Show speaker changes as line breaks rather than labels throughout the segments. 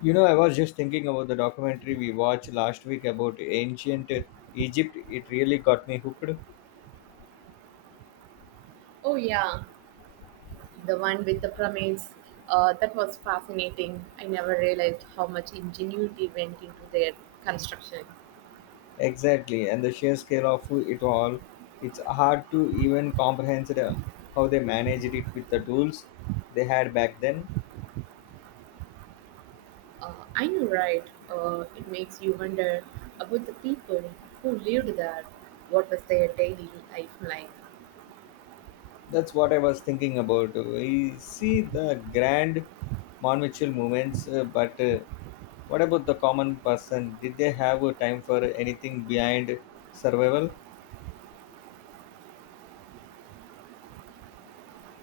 You know, I was just thinking about the documentary we watched last week about ancient Egypt. It really got me hooked.
Oh yeah, the one with the pyramids. That was fascinating. I never realized how much ingenuity went into their construction.
Exactly, and the sheer scale of it all. It's hard to even comprehend, how they managed it with the tools they had back then.
I know, right? It makes you wonder about the people who lived there. What was their daily life like?
That's what I was thinking about. We see the grand monumental movements, but what about the common person? Did they have time for anything behind survival?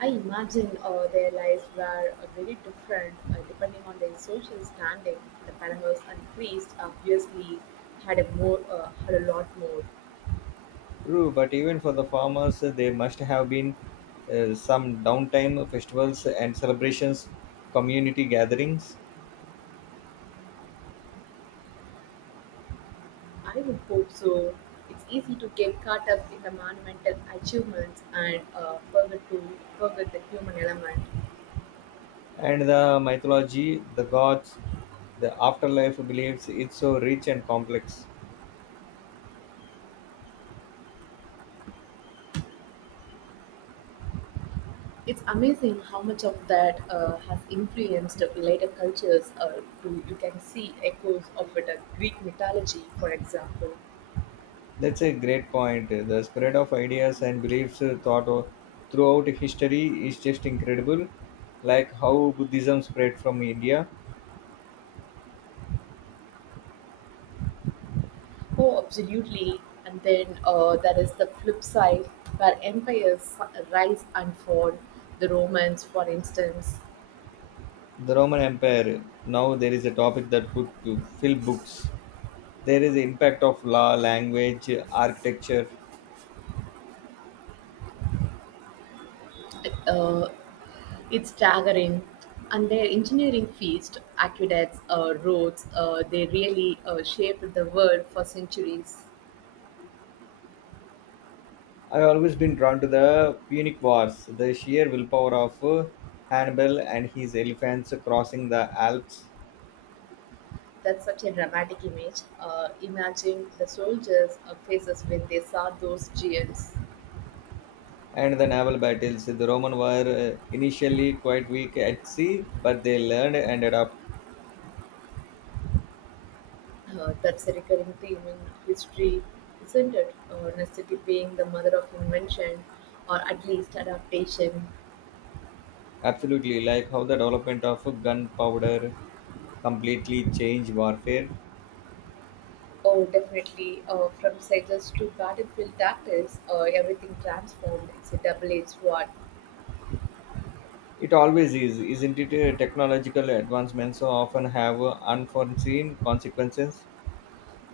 I imagine their lives were very different depending on their social standing. The pharaohs and priests obviously had a lot more.
True, but even for the farmers, there must have been some downtime, festivals and celebrations, community gatherings,
I would hope so. It's easy to get caught up in the monumental achievements and forget the human element.
and the mythology, the gods, the afterlife beliefs. It's so rich and complex.
It's amazing how much of that has influenced later cultures. You can see echoes of it in Greek mythology, for example.
That's a great point. The spread of ideas and beliefs, throughout history is just incredible. Like how Buddhism spread from India,
Oh, absolutely. And then there is the flip side where empires rise and fall. The Romans, for instance,
the Roman Empire. Now there is a topic that could fill books. There is impact of law language architecture.
uh, it's staggering. And their engineering feast, aqueducts, roads, they really shaped the world for centuries.
I've always been drawn to the Punic Wars, the sheer willpower of Hannibal and his elephants crossing the Alps,
That's such a dramatic image. Imagine the soldiers' faces when they saw those giants.
and the naval battles. The Roman were initially quite weak at sea, but they learned and adapted.
That's a recurring theme in history, isn't it? Necessity being the mother of invention, or at least adaptation.
Absolutely, like how the development of gunpowder completely changed warfare.
Oh, definitely. From sages to battlefield tactics, everything transformed. It's a double-edged sword.
It always is, isn't it? Technological advancements so often have unforeseen consequences.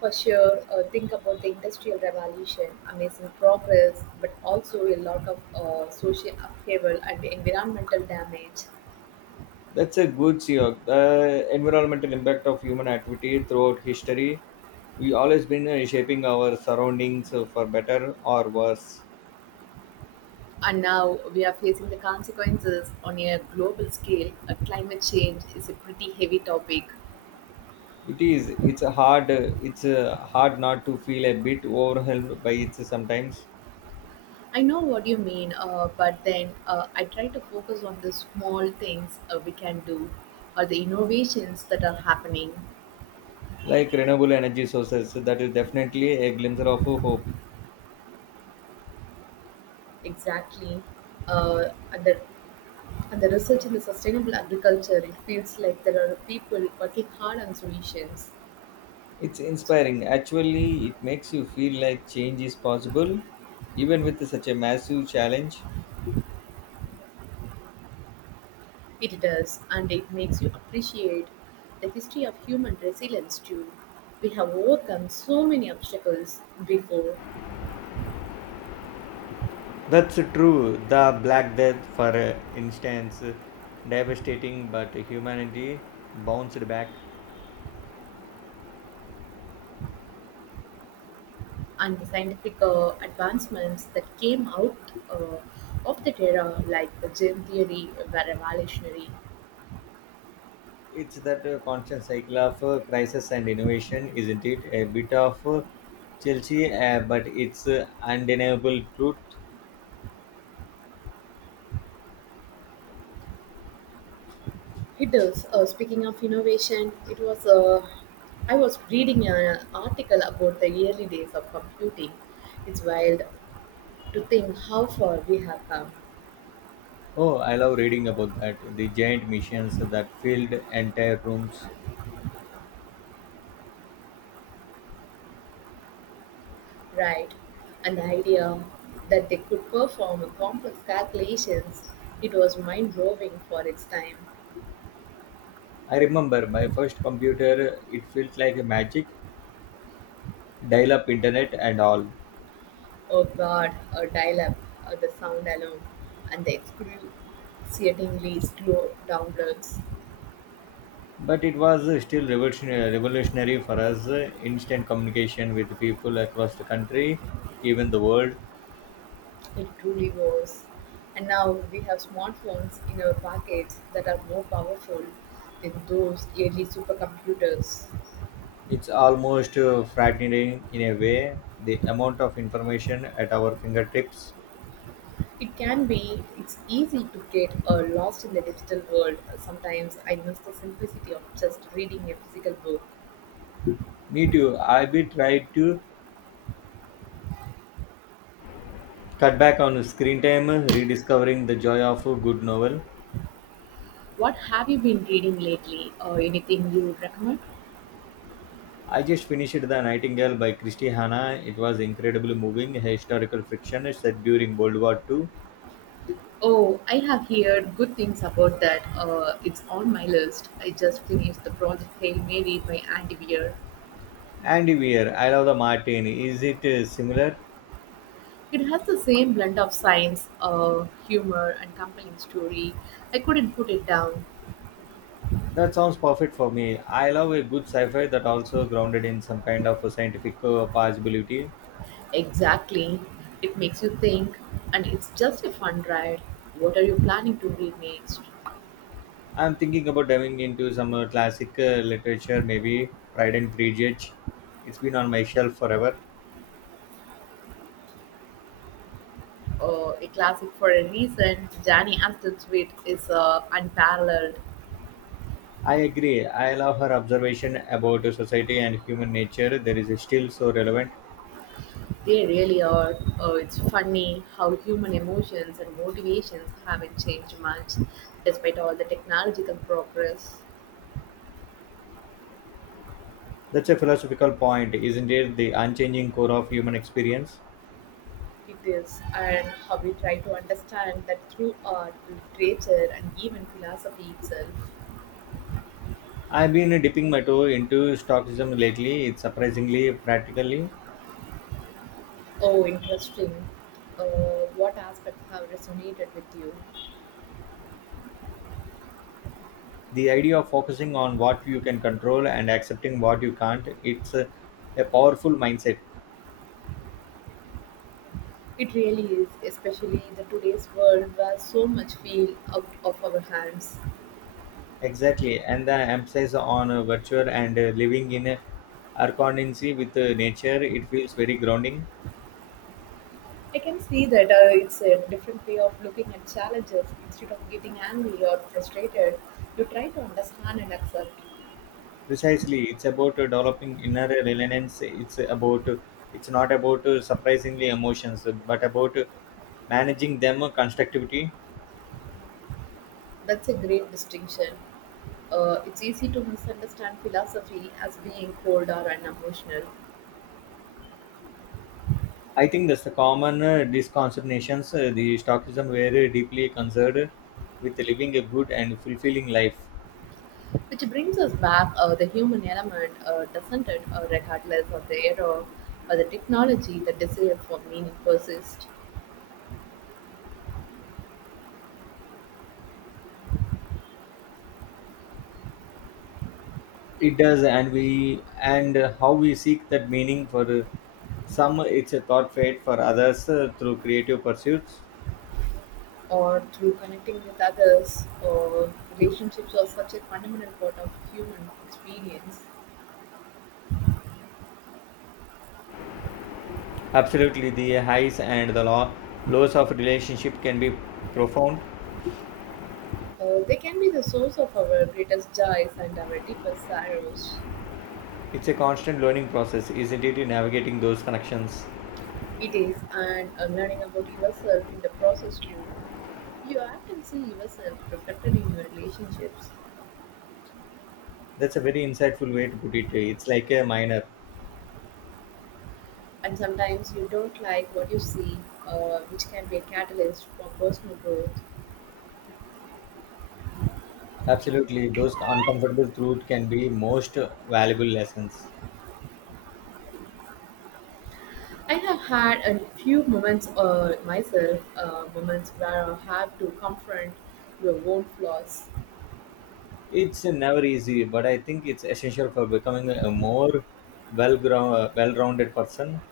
For sure, think about the Industrial Revolution, amazing progress, but also a lot of social upheaval and environmental damage.
That's a good CEO. The environmental impact of human activity throughout history, we always been shaping our surroundings, for better or worse.
And now we are facing the consequences on a global scale. Climate change is a pretty heavy topic.
It is. It's a hard. It's hard not to feel a bit overwhelmed by it sometimes.
I know what you mean, but then I try to focus on the small things we can do or the innovations that are happening.
Like renewable energy sources, that is definitely a glimpse of hope.
Exactly. Uh, and the And the research in the sustainable agriculture, it feels like there are people working hard on solutions.
It's inspiring. Actually, it makes you feel like change is possible, even with such a massive challenge.
It does, and it makes you appreciate the history of human resilience too. We have overcome so many obstacles before,
That's true. The Black Death, for instance, devastating, but humanity bounced back.
and the scientific advancements that came out of that era, like the gene theory, were revolutionary.
It's that constant cycle of crisis and innovation, isn't it? A bit of Chelsea, but it's undeniable truth.
It does. Speaking of innovation, it was. I was reading an article about the early days of computing. It's wild to think how far we have come,
Oh, I love reading about that. The giant machines that filled entire rooms.
right? And the idea that they could perform complex calculations, it was mind blowing for its time.
I remember my first computer, it felt like magic, dial up internet and all.
Oh God, a dial-up, the sound alone, and the excruciatingly slow downloads.
But it was still revolutionary for us, instant communication with people across the country, even the world.
It truly was. And now we have smartphones in our pockets that are more powerful than those early supercomputers.
It's almost frightening in a way, the amount of information at our fingertips.
It can be, it's easy to get lost in the digital world. Sometimes I miss the simplicity of just reading a physical book.
Me too, I be tried to cut back on screen time, rediscovering the joy of a good novel.
What have you been reading lately or anything you would recommend?
I just finished The Nightingale by Christy Hanna. It was incredibly moving historical fiction set during World War II.
Oh, I have heard good things about that. It's on my list. I just finished the project Hail Mary by Andy Weir.
And here I love The Martin, is it similar?
It has the same blend of science, humor, and compelling story. I couldn't put it down.
That sounds perfect for me. I love a good sci-fi that also grounded in some kind of a scientific possibility.
Exactly. It makes you think, and it's just a fun ride. What are you planning to read next?
I'm thinking about diving into some classic literature, maybe Pride and Prejudice. It's been on my shelf forever.
A classic for a reason. Danny Aston's wit is unparalleled.
I agree. I love her observation about society and human nature. There is still so relevant.
They really are. It's funny how human emotions and motivations haven't changed much despite all the technological progress.
That's a philosophical point, isn't it? The unchanging core of human experience.
It is, and how we try to understand that through art, literature, and even philosophy itself.
I've been dipping my toe into Stoicism lately. It's surprisingly practically
Oh, interesting. What aspects have resonated with you?
the idea of focusing on what you can control and accepting what you can't. It's a powerful mindset.
It really is, especially in the today's world where so much feel out of our hands.
Exactly. And the emphasis on virtue and living in arconincy with nature, it feels very grounding.
I can see that it's a different way of looking at challenges. Instead of getting angry or frustrated, you try to understand and accept.
Precisely, it's about developing inner resilience. It's not about surprisingly emotions, but about managing them constructively.
That's a great distinction. It's easy to misunderstand philosophy as being cold or unemotional,
I think that's the common misconceptions. The Stoicism were deeply concerned with living a good and fulfilling life.
which brings us back the human element, doesn't it, regardless of the era or the technology, the desire for meaning persists,
It does, and we and how we seek that meaning for some, it's a thought fate for others through creative pursuits.
or through connecting with others, or relationships are such a fundamental part of human experience.
Absolutely, the highs and the lows of relationship can be profound.
They can be the source of our greatest joys and our deepest sorrows.
It's a constant learning process, isn't it? In navigating those connections,
It is, and learning about yourself in the process too. You often see yourself reflected in your relationships,
that's a very insightful way to put it. It's like a minor.
and sometimes you don't like what you see, which can be a catalyst for personal growth.
Absolutely, those uncomfortable truths can be most valuable lessons.
I have had a few moments myself, moments where I have to confront your own flaws,
It's never easy, but I think it's essential for becoming a more well well-rounded person.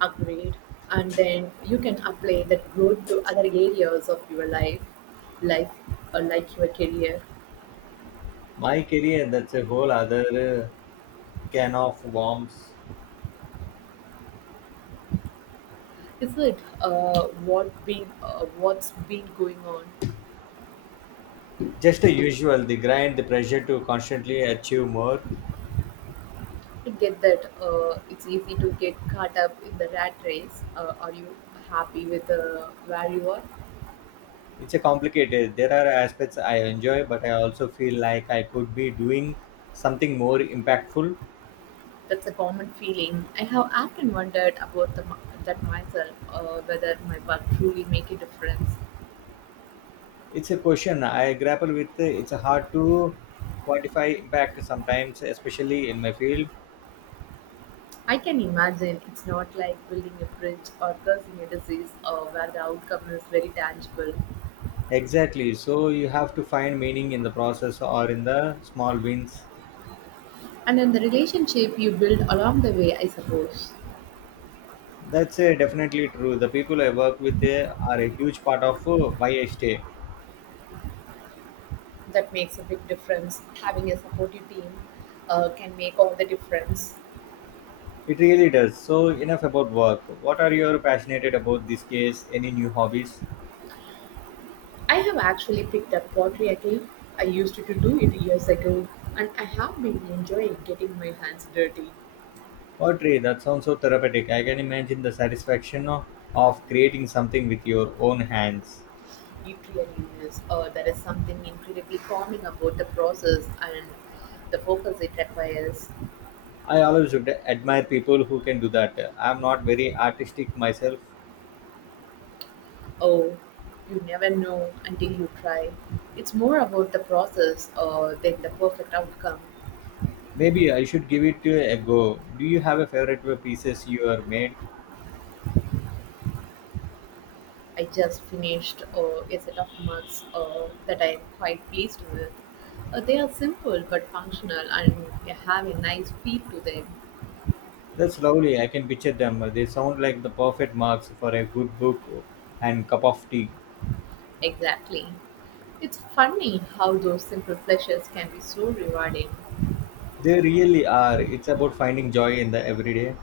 upgrade, and then you can apply that growth to other areas of your life or like your career.
My career, that's a whole other can of worms.
Is it what been what's been going on?
Just the usual, the grind, the pressure to constantly achieve more.
I get that it's easy to get caught up in the rat race. Are you happy with where you are?
It's a complicated. There are aspects I enjoy, but I also feel like I could be doing something more impactful.
That's a common feeling. I have often wondered about that myself, whether my work truly make a difference.
It's a question I grapple with. It's hard to quantify impact sometimes, especially in my field.
I can imagine it's not like building a bridge or cursing a disease where the outcome is very tangible.
Exactly. So you have to find meaning in the process or in the small wins.
And in the relationship you build along the way, I suppose,
That's definitely true. The people I work with are a huge part of why I stay.
that makes a big difference. Having a supportive team can make all the difference.
It really does. So enough about work. What are you passionate about this case? Any new hobbies?
I have actually picked up pottery again. I used to do it years ago, and I have been enjoying getting my hands dirty.
Pottery. That sounds so therapeutic. I can imagine the satisfaction of creating something with your own hands.
It really is. There is something incredibly calming about the process and the focus it requires.
I always would admire people who can do that. I'm not very artistic myself.
Oh, you never know until you try. It's more about the process than the perfect outcome.
Maybe I should give it a go. Do you have a favorite pieces you are made?
I just finished a set of mugs that I am quite pleased with. They are simple but functional and they have a nice feel to them.
That's lovely. I can picture them. They sound like the perfect marks for a good book and cup of tea.
Exactly. It's funny how those simple pleasures can be so rewarding,
They really are. It's about finding joy in the everyday.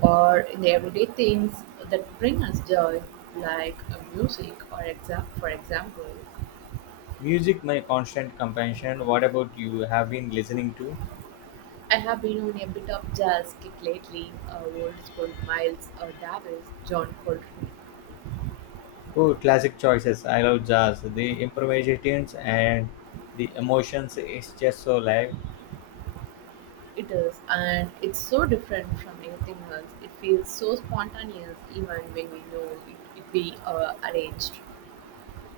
or in the everyday things that bring us joy, like music or exam. For example,
Music, my constant companion. What about you? Have been listening to?
I have been on a bit of jazz kick lately. Old school Miles Davis, John Coltrane,
Oh, classic choices. I love jazz. The improvisations and the emotions is just so live.
it is, and it's so different from anything else. It feels so spontaneous, even when we know it be arranged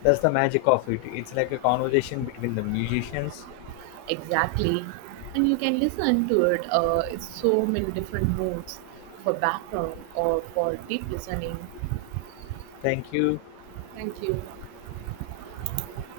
That's the magic of it. It's like a conversation between the musicians.
exactly. And you can listen to it it's so many different moods for background or for deep listening.
Thank you.
Thank you.